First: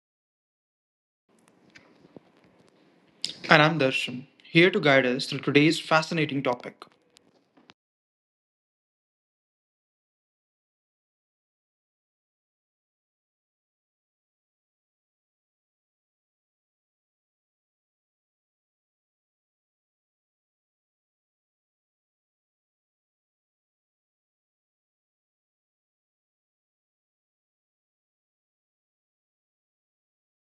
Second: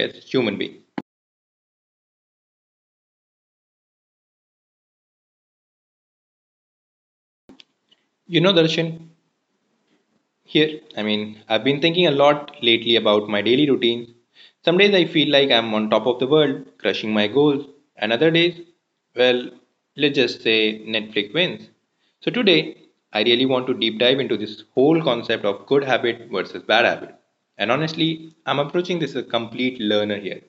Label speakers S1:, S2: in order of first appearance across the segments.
S1: as human beings.
S2: And I'm Darshan, here to guide us through today's fascinating topic.
S1: Darshan, I've been thinking a lot lately about my daily routine. Some days I feel like I'm on top of the world, crushing my goals, and other days, well, let's just say Netflix wins. So today, I really want to deep dive into this whole concept of good habit versus bad habit. And honestly, I'm approaching this as a complete learner here.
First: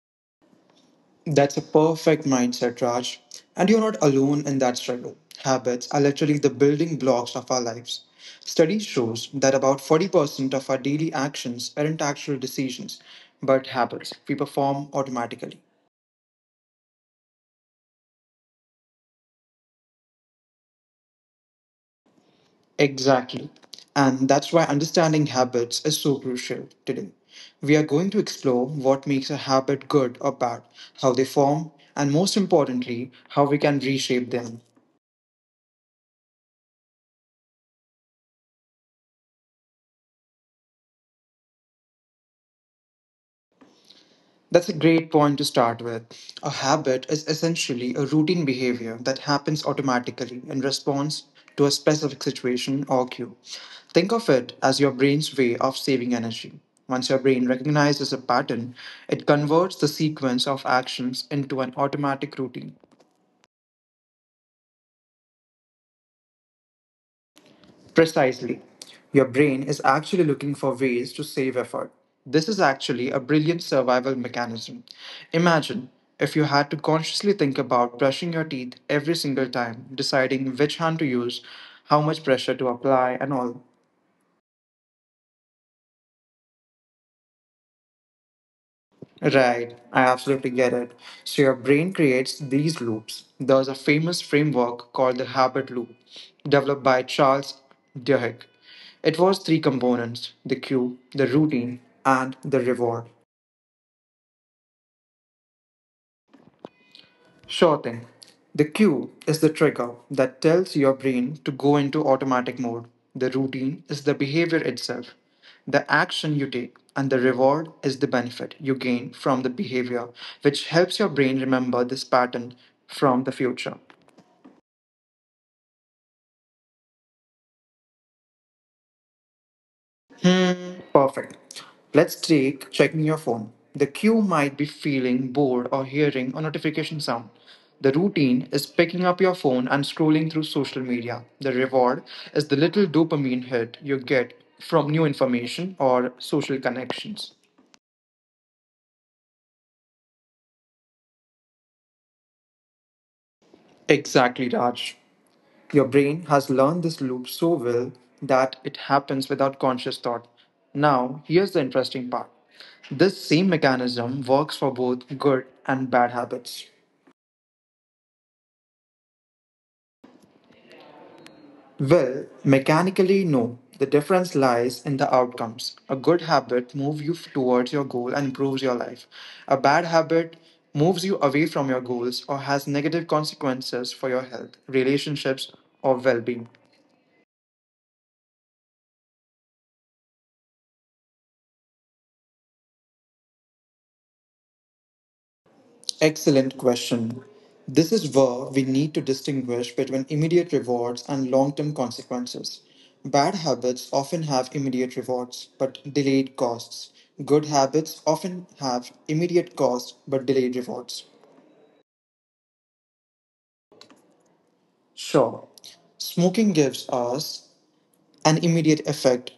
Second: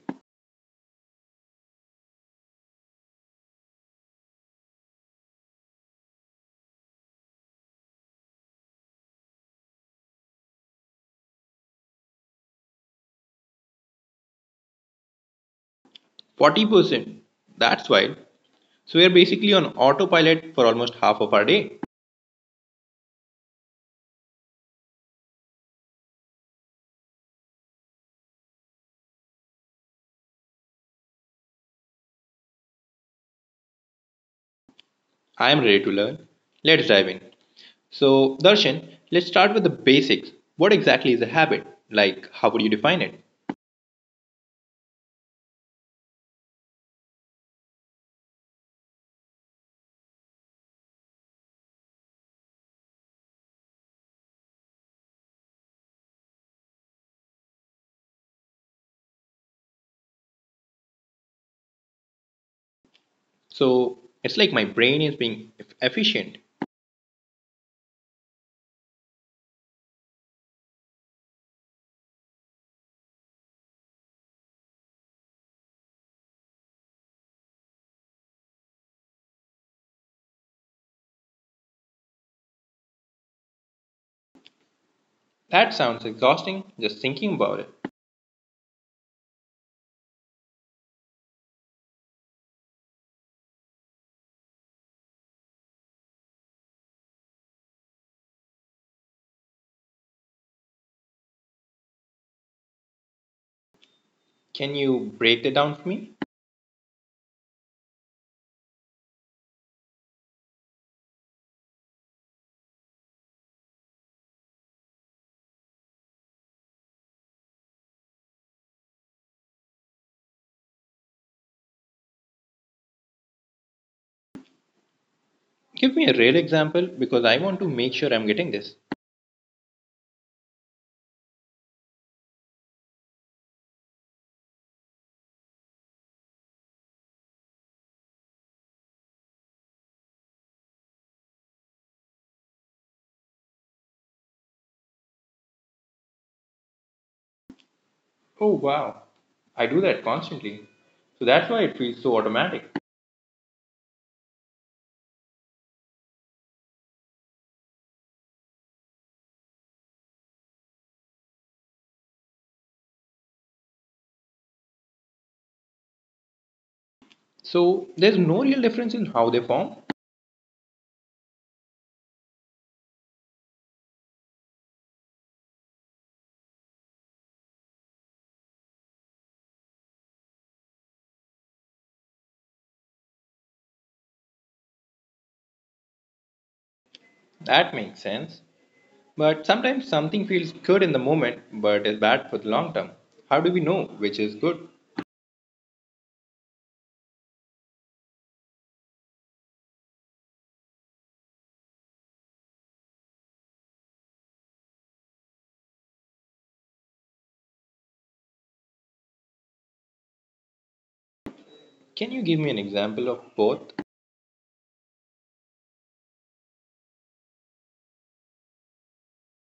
S2: That's a perfect mindset, Raj. And you're not alone in that struggle. Habits are literally the building blocks of our lives. Study shows that about 40% of our daily actions aren't actual decisions, but habits we perform automatically.
S1: 40%, that's wild. So we are basically on autopilot for almost half of our day.
S2: Exactly. And that's why understanding habits is so crucial today. We are going to explore what makes a habit good or bad, how they form, and most importantly, how we can reshape them.
S1: I am ready to learn. Let's dive in. So, Darshan, let's start with the basics. What exactly is a habit? Like, how would you define it?
S2: That's a great point to start with. A habit is essentially a routine behavior that happens automatically in response to a specific situation or cue. Think of it as your brain's way of saving energy. Once your brain recognizes a pattern, it converts the sequence of actions into an automatic routine.
S1: So, it's like my brain is being efficient.
S2: Precisely. Your brain is actually looking for ways to save effort. This is actually a brilliant survival mechanism. Imagine if you had to consciously think about brushing your teeth every single time, deciding which hand to use, how much pressure to apply, and all.
S1: That sounds exhausting just thinking about it.
S2: Right, I absolutely get it. So, your brain creates these loops. There's a famous framework called the habit loop, developed by Charles Duhigg. It was three components: the cue, the routine, and the reward.
S1: Can you break that down for me?
S2: Sure thing. The cue is the trigger that tells your brain to go into automatic mode. The routine is the behavior itself, the action you take, and the reward is the benefit you gain from the behavior, which helps your brain remember this pattern from the future.
S1: Give me a real example because I want to make sure I'm getting this.
S2: Perfect. Let's take checking your phone. The queue might be feeling bored or hearing a notification sound. The routine is picking up your phone and scrolling through social media. The reward is the little dopamine hit you get from new information or social connections.
S1: Oh, wow. I do that constantly. So, that's why it feels so automatic.
S2: Exactly, Raj. Your brain has learned this loop so well that it happens without conscious thought. Now, here's the interesting part. This same mechanism works for both good and bad habits.
S1: So, there's no real difference in how they form?
S2: Well, mechanically, no. The difference lies in the outcomes. A good habit moves you towards your goal and improves your life. A bad habit moves you away from your goals or has negative consequences for your health, relationships, or well being.
S1: That makes sense. But sometimes something feels good in the moment but is bad for the long term. How do we know which is good?
S2: Excellent question. This is where we need to distinguish between immediate rewards and long term consequences. Bad habits often have immediate rewards but delayed costs. Good habits often have immediate costs but delayed rewards.
S1: Can you give me an example of both?
S2: Sure, smoking gives us an immediate effect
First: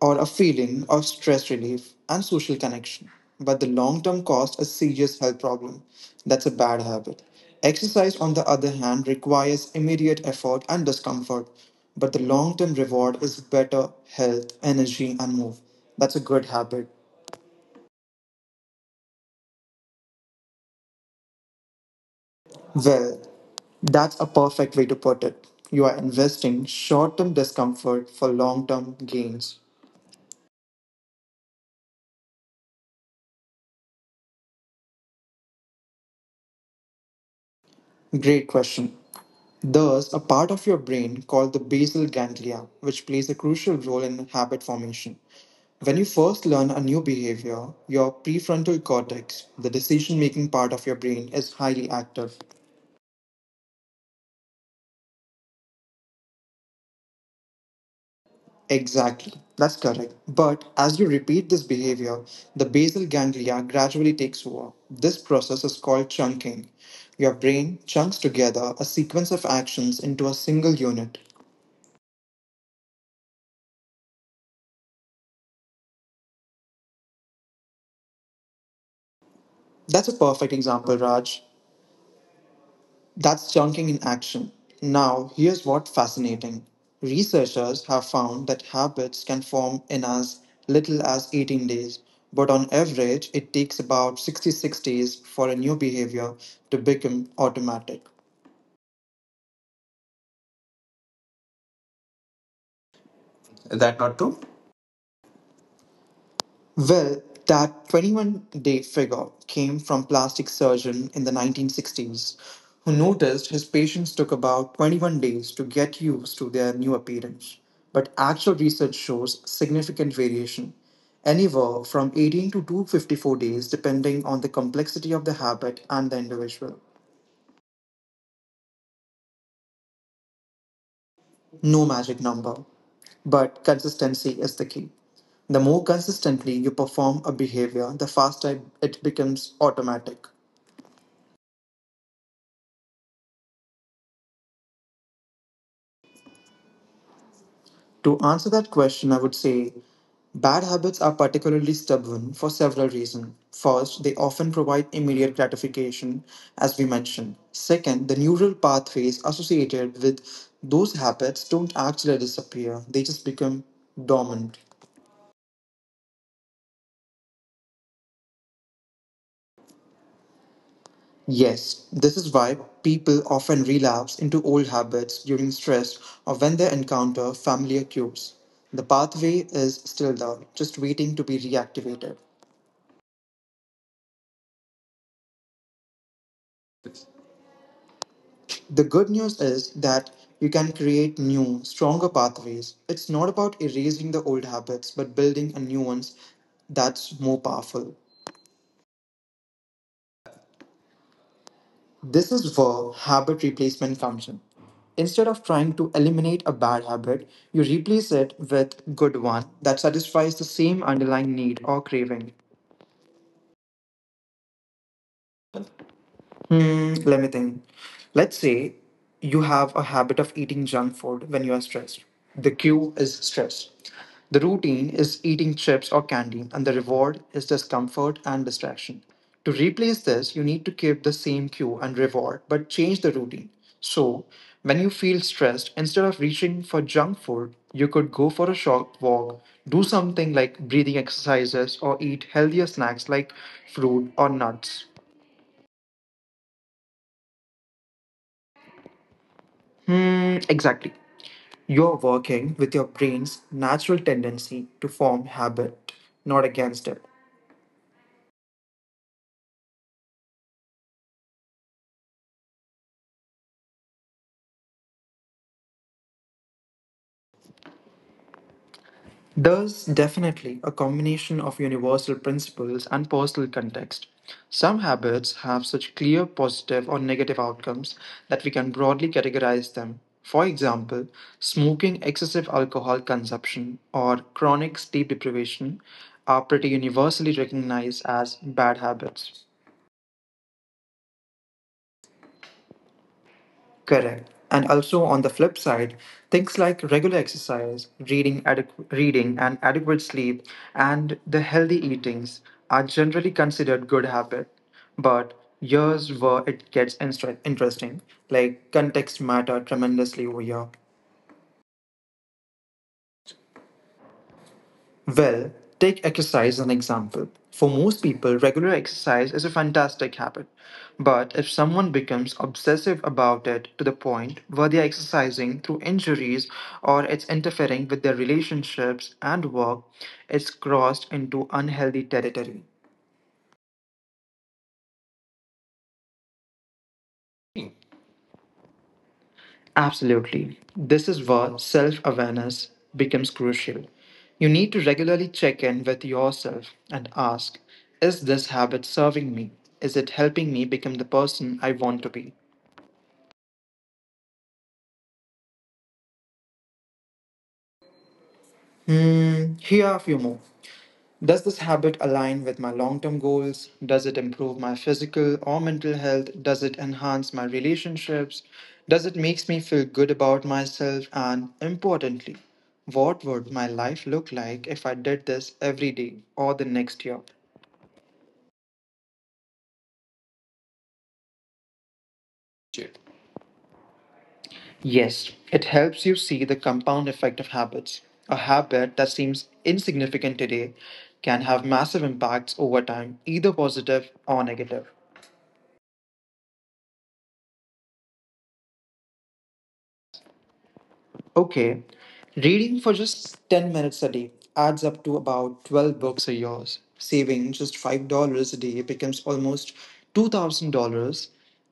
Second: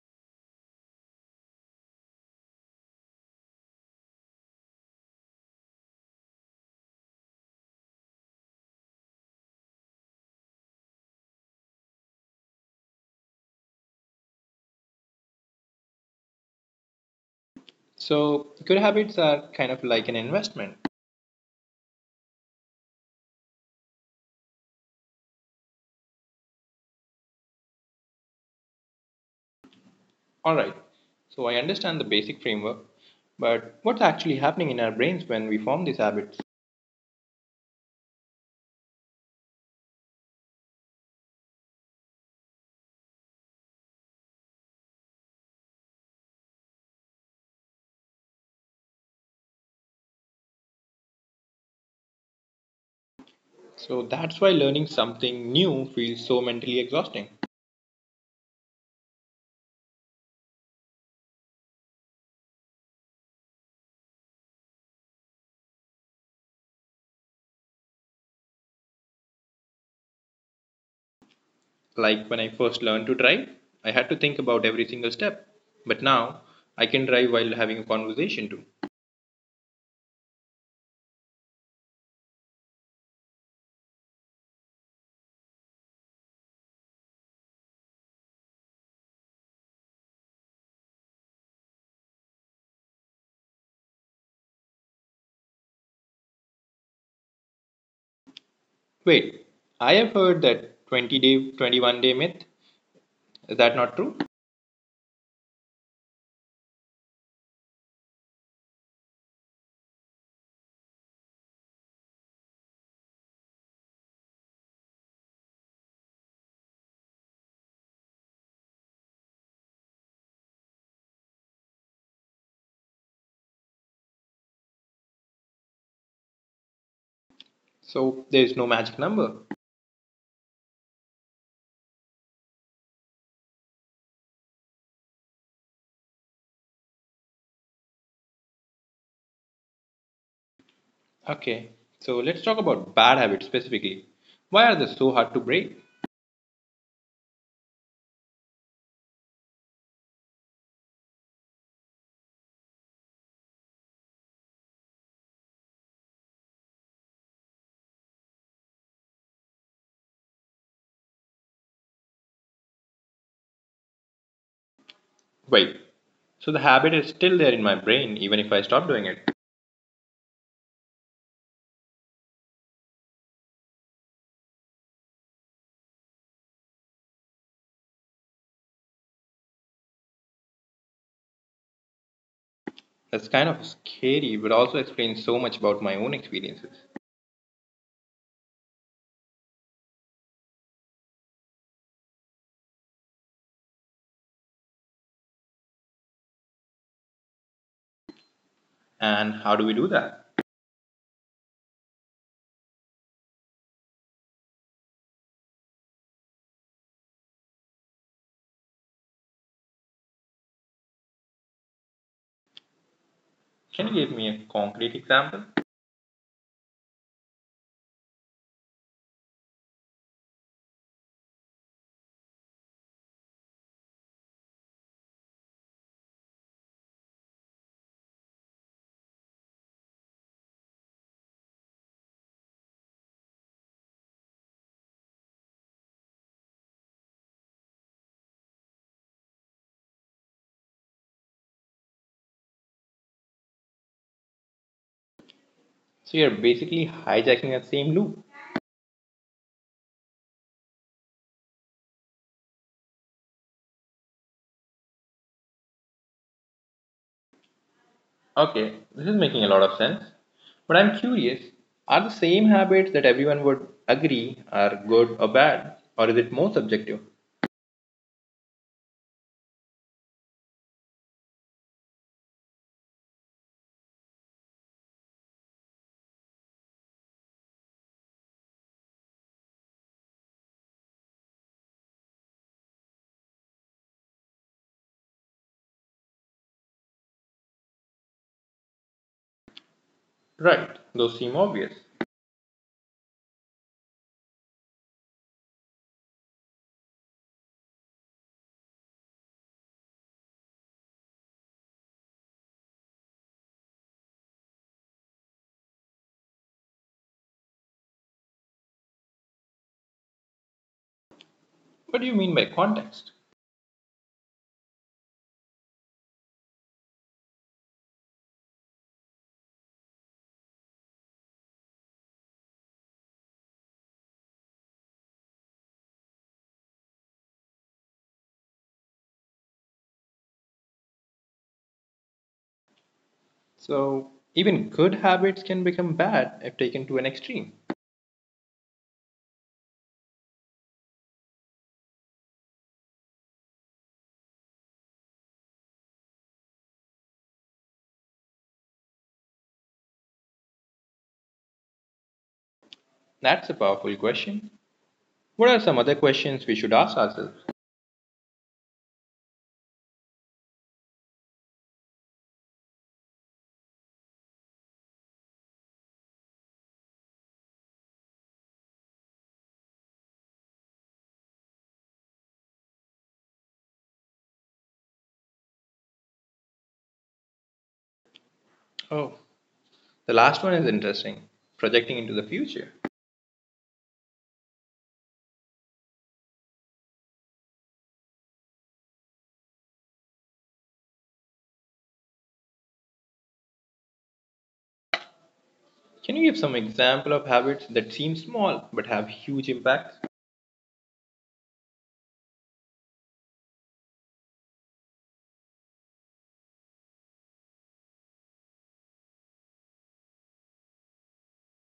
S2: or a feeling of stress relief and social connection. But the long term cost, a serious health problem. That's a bad habit. Exercise, on the other hand, requires immediate effort and discomfort, but the long term reward is better health, energy, and move. That's a good habit.
S1: So, good habits are kind of like an investment.
S2: Well, that's a perfect way to put it. You are investing short term discomfort for long term gains.
S1: Alright, so I understand the basic framework, but what's actually happening in our brains when we form these habits?
S2: Great question. Thus, a part of your brain called the basal ganglia, which plays a crucial role in habit formation. When you first learn a new behavior, your prefrontal cortex, the decision making part of your brain, is highly active.
S1: So, that's why learning something new feels so mentally exhausting.
S2: Exactly, that's correct. But as you repeat this behavior, the basal ganglia gradually takes over. This process is called chunking. Your brain chunks together a sequence of actions into a single unit.
S1: Like when I first learned to drive, I had to think about every single step, but now I can drive while having a conversation too.
S2: That's a perfect example, Raj. That's chunking in action. Now, here's what's fascinating. Researchers have found that habits can form in as little as 18 days, but on average, it takes about 66 days for a new behavior to become automatic.
S1: Wait, I have heard that 20 day, 21-day myth. Is that
S2: Is
S1: not
S2: that
S1: true?
S2: not true? Well, that 21-day figure came from plastic surgeon in the 1960s who noticed his patients took about 21 days to get used to their new appearance. But actual research shows significant variation, anywhere from 18 to 254 days depending on the complexity of the habit and the individual.
S1: So there is no magic number.
S2: No magic number, but consistency is the key. The more consistently you perform a behavior, the faster it becomes automatic.
S1: Okay, so let's talk about bad habits specifically. Why are they so hard to break?
S2: To answer that question, I would say bad habits are particularly stubborn for several reasons. First, they often provide immediate gratification, as we mentioned. Second, the neural pathways associated with those habits don't actually disappear, they just become dormant.
S1: Wait, so the habit is still there in my brain even if I stop doing it.
S2: Yes, this is why people often relapse into old habits during stress or when they encounter familiar cues. The pathway is still there, just waiting to be reactivated.
S1: That's kind of scary, but also explains so much about my own experiences.
S2: The good news is that you can create new, stronger pathways. It's not about erasing the old habits, but building a new ones that's more powerful.
S1: And how do we do that?
S2: This is where habit replacement comes in. Instead of trying to eliminate a bad habit, you replace it with good one that satisfies the same underlying need or craving.
S1: Can you give me a concrete example?
S2: Let me think. Let's say you have a habit of eating junk food when you are stressed. The cue is stress. The routine is eating chips or candy, and the reward is discomfort and distraction. To replace this, you need to keep the same cue and reward, but change the routine. So, when you feel stressed, instead of reaching for junk food, you could go for a short walk, do something like breathing exercises, or eat healthier snacks like fruit or nuts.
S1: So you're basically hijacking that same loop.
S2: Exactly. You're working with your brain's natural tendency to form habit, not against it.
S1: Okay, this is making a lot of sense. But I'm curious, are the same habits that everyone would agree are good or bad, or is it more subjective?
S2: There's definitely a combination of universal principles and personal context. Some habits have such clear positive or negative outcomes that we can broadly categorize them. For example, smoking, excessive alcohol consumption, or chronic sleep deprivation are pretty universally recognized as bad habits.
S1: Right, those seem obvious.
S2: Correct. And also on the flip side, things like regular exercise, reading, reading and adequate sleep, and the healthy eatings are generally considered good habit. But here's where it gets interesting. Like context matter tremendously over here.
S1: What do you mean by context?
S2: Well, take exercise as an example. For most people, regular exercise is a fantastic habit. But if someone becomes obsessive about it to the point where they are exercising through injuries or it's interfering with their relationships and work, it's crossed into unhealthy territory.
S1: So, even good habits can become bad if taken to an extreme.
S2: Absolutely. This is where self awareness becomes crucial. You need to regularly check in with yourself and ask, is this habit serving me? Is it helping me become the person I want to be?
S1: That's a powerful question. What are some other questions we should ask ourselves?
S2: Here are a few more. Does this habit align with my long term goals? Does it improve my physical or mental health? Does it enhance my relationships? Does it makes me feel good about myself? And importantly, what would my life look like if I did this every day or the next year?
S1: Oh, the last one is interesting, projecting into the future.
S2: Yes, it helps you see the compound effect of habits. A habit that seems insignificant today can have massive impacts over time, either positive or negative.
S1: Can you give some example of habits that seem small but have huge impacts?
S2: Okay, reading for just 10 minutes a day adds up to about 12 books a year. Saving just $5 a day becomes almost $2,000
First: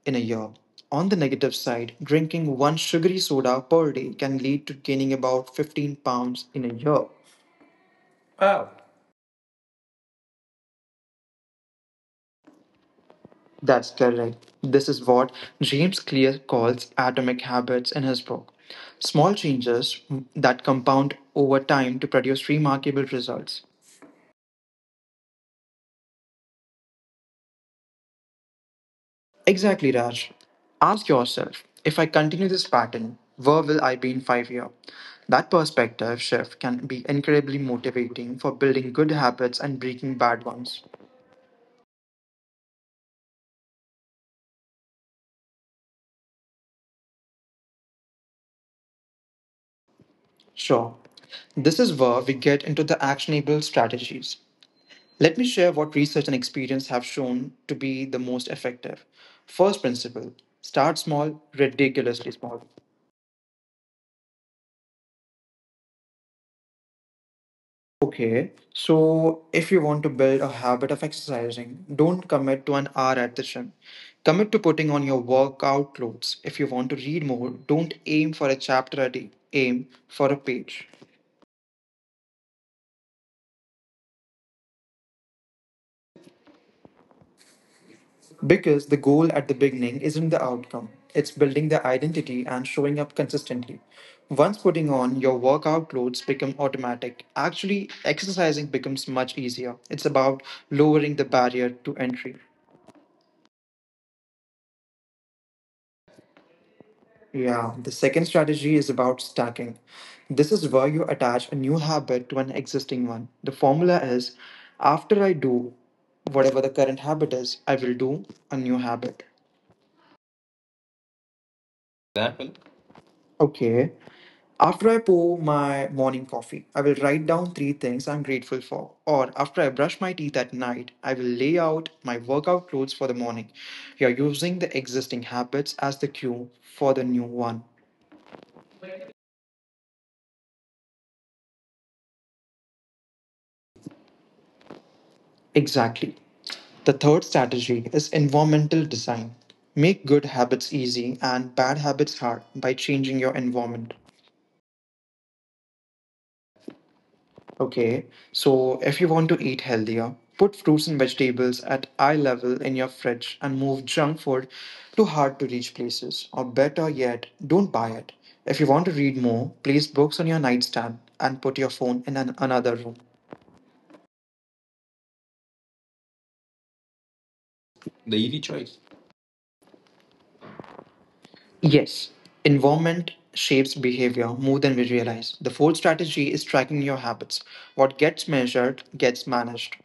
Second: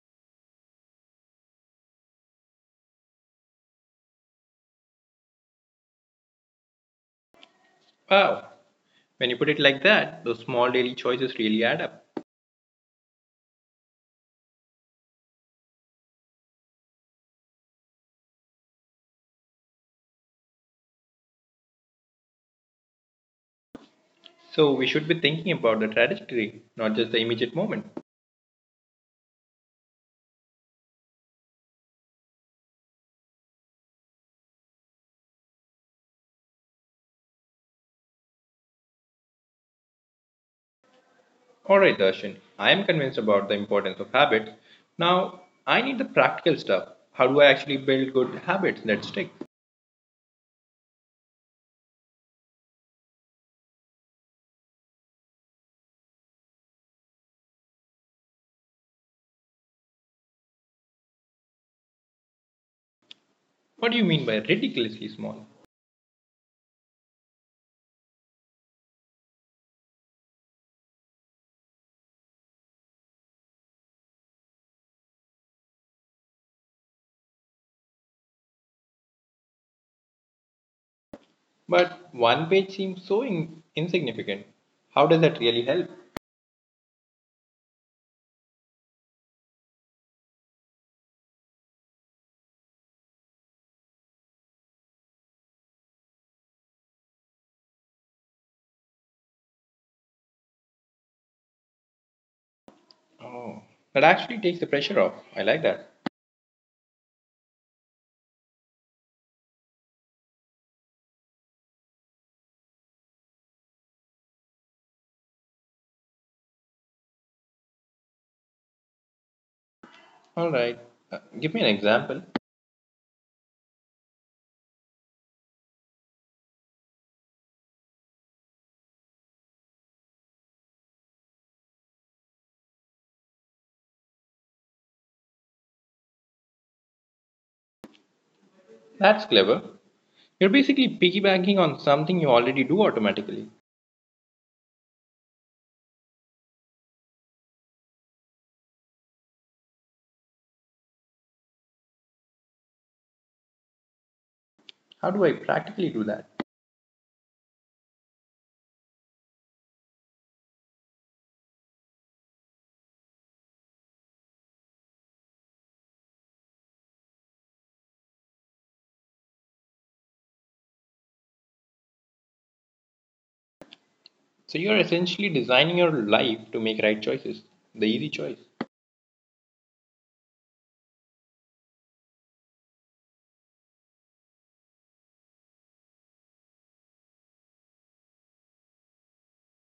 S2: in a year. On the negative side, drinking one sugary soda per day can lead to gaining about 15 pounds in a year.
S1: Wow.
S2: Wow.
S1: When you put it like that, those small daily choices really add up.
S2: That's correct. This is what James Clear calls atomic habits in his book. Small changes that compound over time to produce remarkable results.
S1: So we should be thinking about the trajectory, not just the immediate moment.
S2: Exactly, Raj. Ask yourself, if I continue this pattern, where will I be in 5 years? That perspective shift can be incredibly motivating for building good habits and breaking bad ones.
S1: Alright, Darshan, I am convinced about the importance of habits. Now, I need the practical stuff. How do I actually build good habits that stick?
S2: Sure. This is where we get into the actionable strategies. Let me share what research and experience have shown to be the most effective. First principle, start small, ridiculously small.
S1: What do you mean by ridiculously small?
S2: Okay, so if you want to build a habit of exercising, don't commit to an hour at the gym. Commit to putting on your workout clothes. If you want to read more, don't aim for a chapter a day, aim for a page.
S1: But one page seems so insignificant. How does that really help?
S2: Because the goal at the beginning isn't the outcome, it's building the identity and showing up consistently. Once putting on your workout clothes become automatic, actually exercising becomes much easier. It's about lowering the barrier to entry.
S1: Oh, that actually takes the pressure off. I like that.
S2: Yeah, the second strategy is about stacking. This is where you attach a new habit to an existing one. The formula is, after I do whatever the current habit is, I will do a new habit.
S1: All right. Give me an example.
S2: Example? Okay. After I pour my morning coffee, I will write down three things I'm grateful for. Or after I brush my teeth at night, I will lay out my workout clothes for the morning. You're using the existing habits as the cue for the new one.
S1: That's clever. You're basically piggybacking on something you already do automatically.
S2: Exactly. The third strategy is environmental design. Make good habits easy and bad habits hard by changing your environment.
S1: How do I practically do that?
S2: Okay, so if you want to eat healthier, put fruits and vegetables at eye level in your fridge and move junk food to hard to reach places. Or better yet, don't buy it. If you want to read more, place books on your nightstand and put your phone in another room.
S1: So you're essentially designing your life to make right choices, the easy
S2: The easy
S1: choice,
S2: choice. Yes, environment shapes behavior more than we realize. The fourth strategy is tracking your habits. What gets measured gets managed.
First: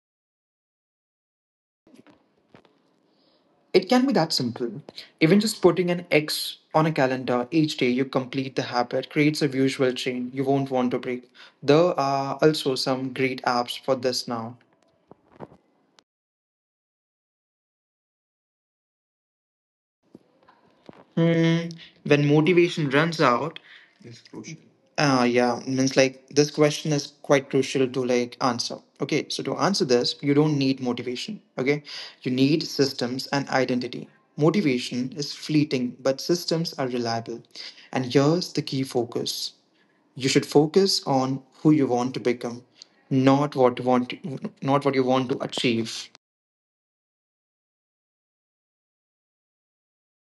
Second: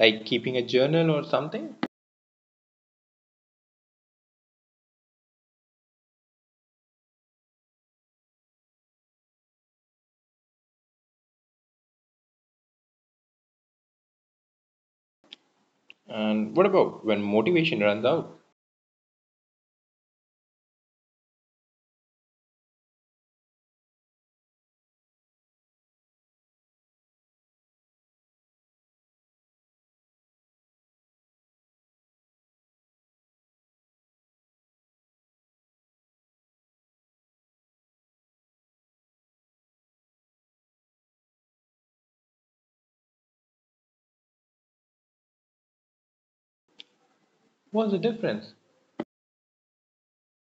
S1: like keeping a journal or something.
S2: It can be that simple. Even just putting an X on a calendar each day you complete the habit creates a visual chain you won't want to break. There are also some great apps for this now.
S1: And what about when motivation runs out?
S2: Hmm, when motivation runs out, it's crucial. Yeah, means this question is quite crucial to answer. Okay, so to answer this, you don't need motivation. Okay, you need systems and identity. Motivation is fleeting, but systems are reliable. And here's the key focus: you should focus on who you want to become, not what you want, not what you want to achieve.
S1: What's the difference?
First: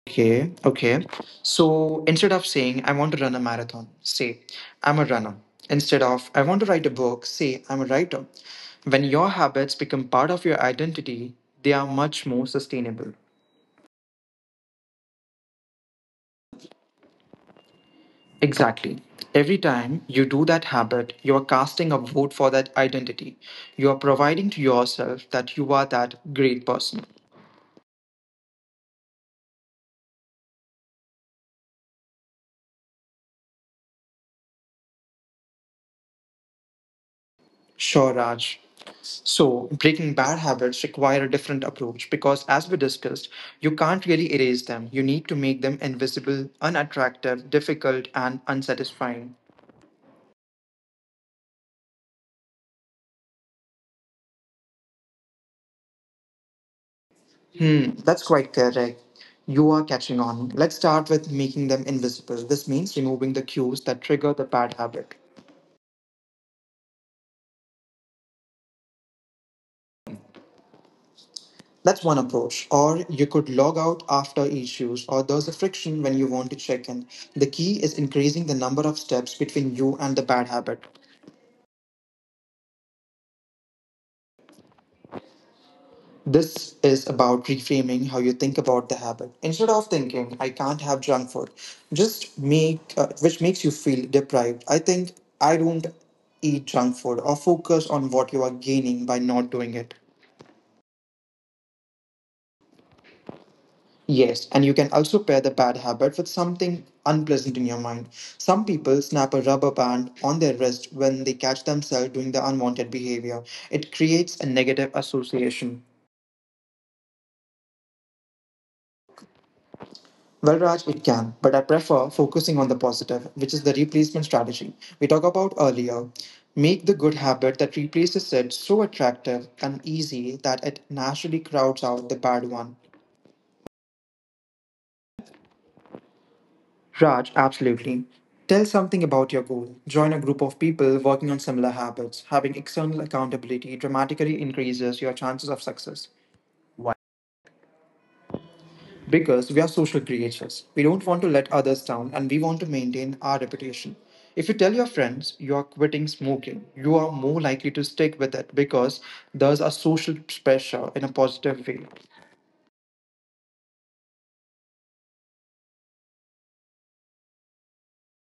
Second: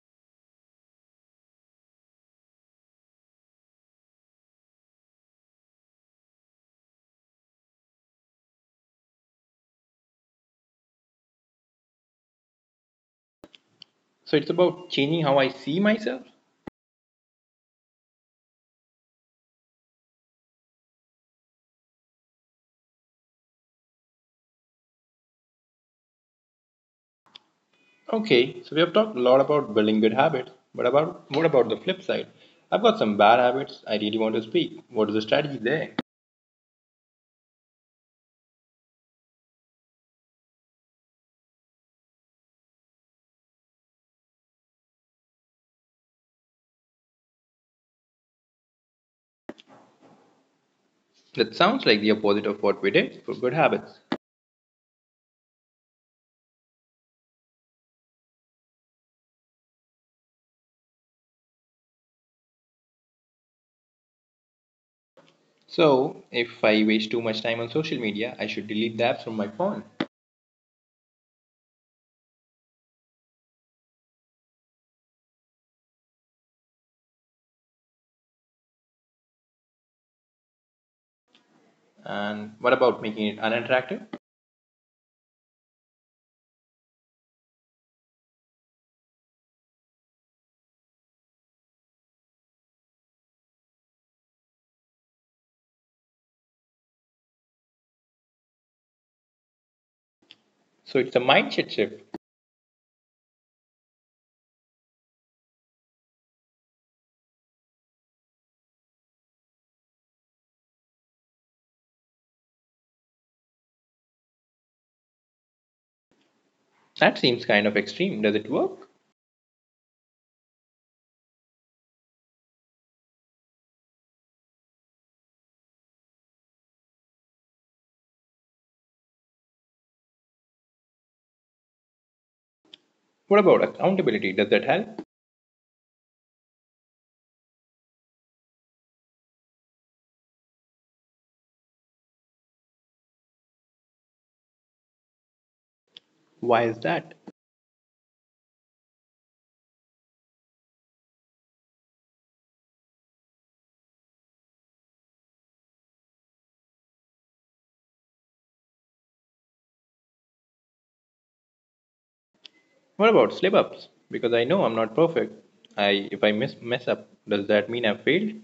S2: Okay, okay. So instead of saying, "I want to run a marathon," say, "I'm a runner." Instead of, "I want to write a book," say, "I'm a writer." When your habits become part of your identity, they are much more sustainable.
S1: So it's about changing how I see myself.
S2: Exactly. Every time you do that habit, you are casting a vote for that identity. You are providing to yourself that you are that great person.
S1: Okay, so we have talked a lot about building good habits, but about what about the flip side? I've got some bad habits I really want to speak. What is the strategy there?
S2: Sure, Raj. So, breaking bad habits require a different approach because, as we discussed, you can't really erase them. You need to make them invisible, unattractive, difficult and unsatisfying.
S1: That sounds like the opposite of what we did for good habits.
S2: Hmm, that's quite correct. You are catching on. Let's start with making them invisible. This means removing the cues that trigger the bad habit.
S1: So, if I waste too much time on social media, I should delete the apps from my phone.
S2: That's one approach. Or you could log out after each use, or there's a friction when you want to check in. The key is increasing the number of steps between you and the bad habit.
S1: And what about making it uninteractive?
S2: This is about reframing how you think about the habit. Instead of thinking, "I can't have junk food," just make, which makes you feel deprived. I think, "I don't eat junk food," or focus on what you are gaining by not doing it.
S1: So, it's a mindset shift.
S2: Yes, and you can also pair the bad habit with something unpleasant in your mind. Some people snap a rubber band on their wrist when they catch themselves doing the unwanted behavior. It creates a negative association.
S1: That seems kind of extreme. Does it work?
S2: Well, Raj, it can, but I prefer focusing on the positive, which is the replacement strategy we talked about earlier. Make the good habit that replaces it so attractive and easy that it naturally crowds out the bad one.
S1: What about accountability? Does that help?
S2: Raj, absolutely. Tell something about your goal. Join a group of people working on similar habits. Having external accountability dramatically increases your chances of success.
S1: Why is that?
S2: Because we are social creatures. We don't want to let others down and we want to maintain our reputation. If you tell your friends you are quitting smoking, you are more likely to stick with it because there's a social pressure in a positive way.
S1: What about slip ups? Because I know I'm not perfect. I If I miss mess up, does that mean I've failed?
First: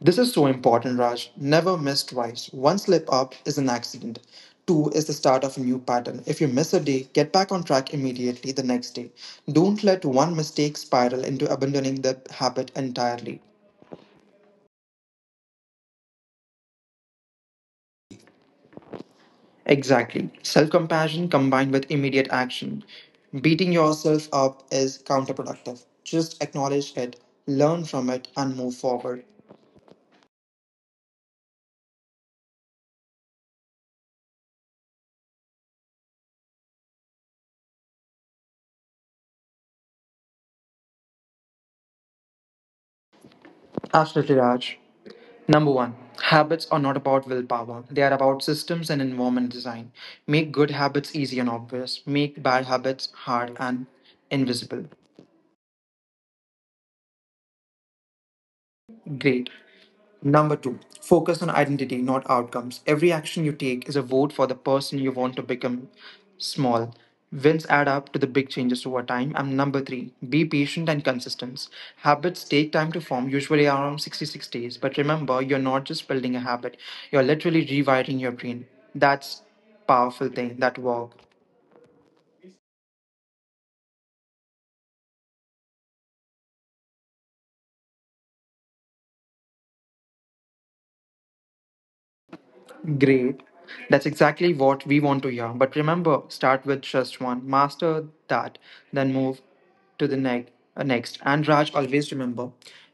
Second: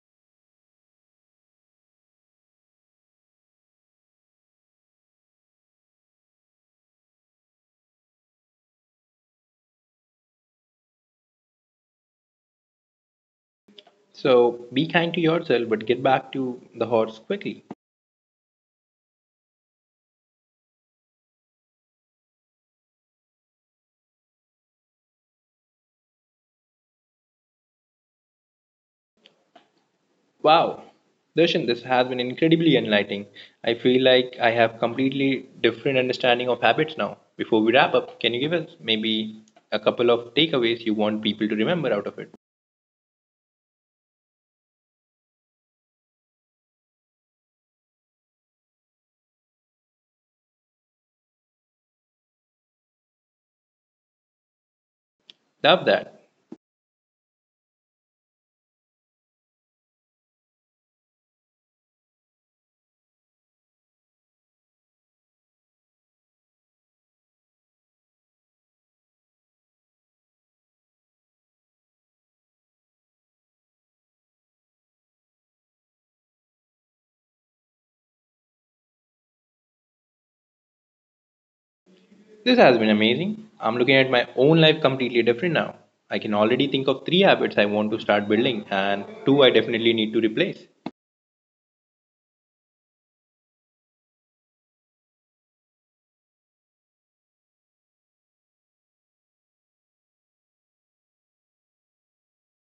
S2: This is so important, Raj. Never miss twice. One slip up is an accident. Two is the start of a new pattern. If you miss a day, get back on track immediately the next day. Don't let one mistake spiral into abandoning the habit entirely.
S1: So be kind to yourself but get back to the horse quickly.
S2: Exactly. Self compassion combined with immediate action. Beating yourself up is counterproductive. Just acknowledge it, learn from it, and move forward.
S1: Wow, Darshan, this has been incredibly enlightening. I feel like I have completely different understanding of habits now. Before we wrap up, can you give us maybe a couple of takeaways you want people to remember out of it?
S2: Absolutely, Raj. Number one, habits are not about willpower. They are about systems and environment design. Make good habits easy and obvious, make bad habits hard and invisible.
S1: Love that.
S2: Great. Number two, focus on identity, not outcomes. Every action you take is a vote for the person you want to become. Small wins add up to the big changes over time. And number three, be patient and consistent. Habits take time to form, usually around 66 days. But remember, you're not just building a habit, you're literally rewiring your brain. That's powerful thing that work.
S1: This has been amazing. I'm looking at my own life completely different now. I can already think of three habits I want to start building and two I definitely need to replace.
S2: Great. That's exactly what we want to hear. But remember, start with just one, master that, then move to the next. And Raj, always remember,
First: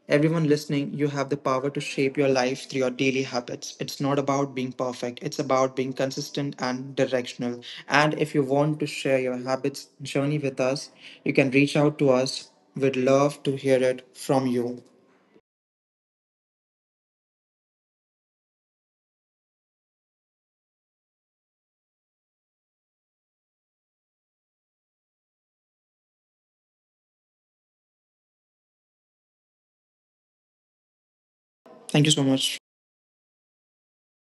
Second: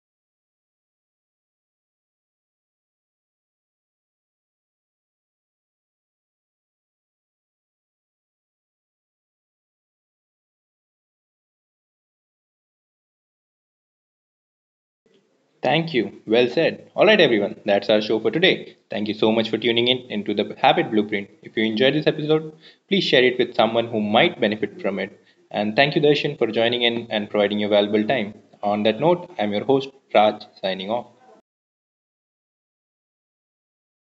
S2: everyone listening, you have the power to shape your life through your daily habits. It's not about being perfect, it's about being consistent and directional. And if you want to share your habits journey with us, you can reach out to us. We'd love to hear it from you.
S1: Thank you. Well said. All right, everyone. That's our show for today. Thank you so much for tuning in into the Habit Blueprint. If you enjoyed this episode, please share it with someone who might benefit from it. And thank you, Darshan, for joining in and providing your valuable time. On that note, I'm your host, Raj, signing off.
S2: Thank you so much.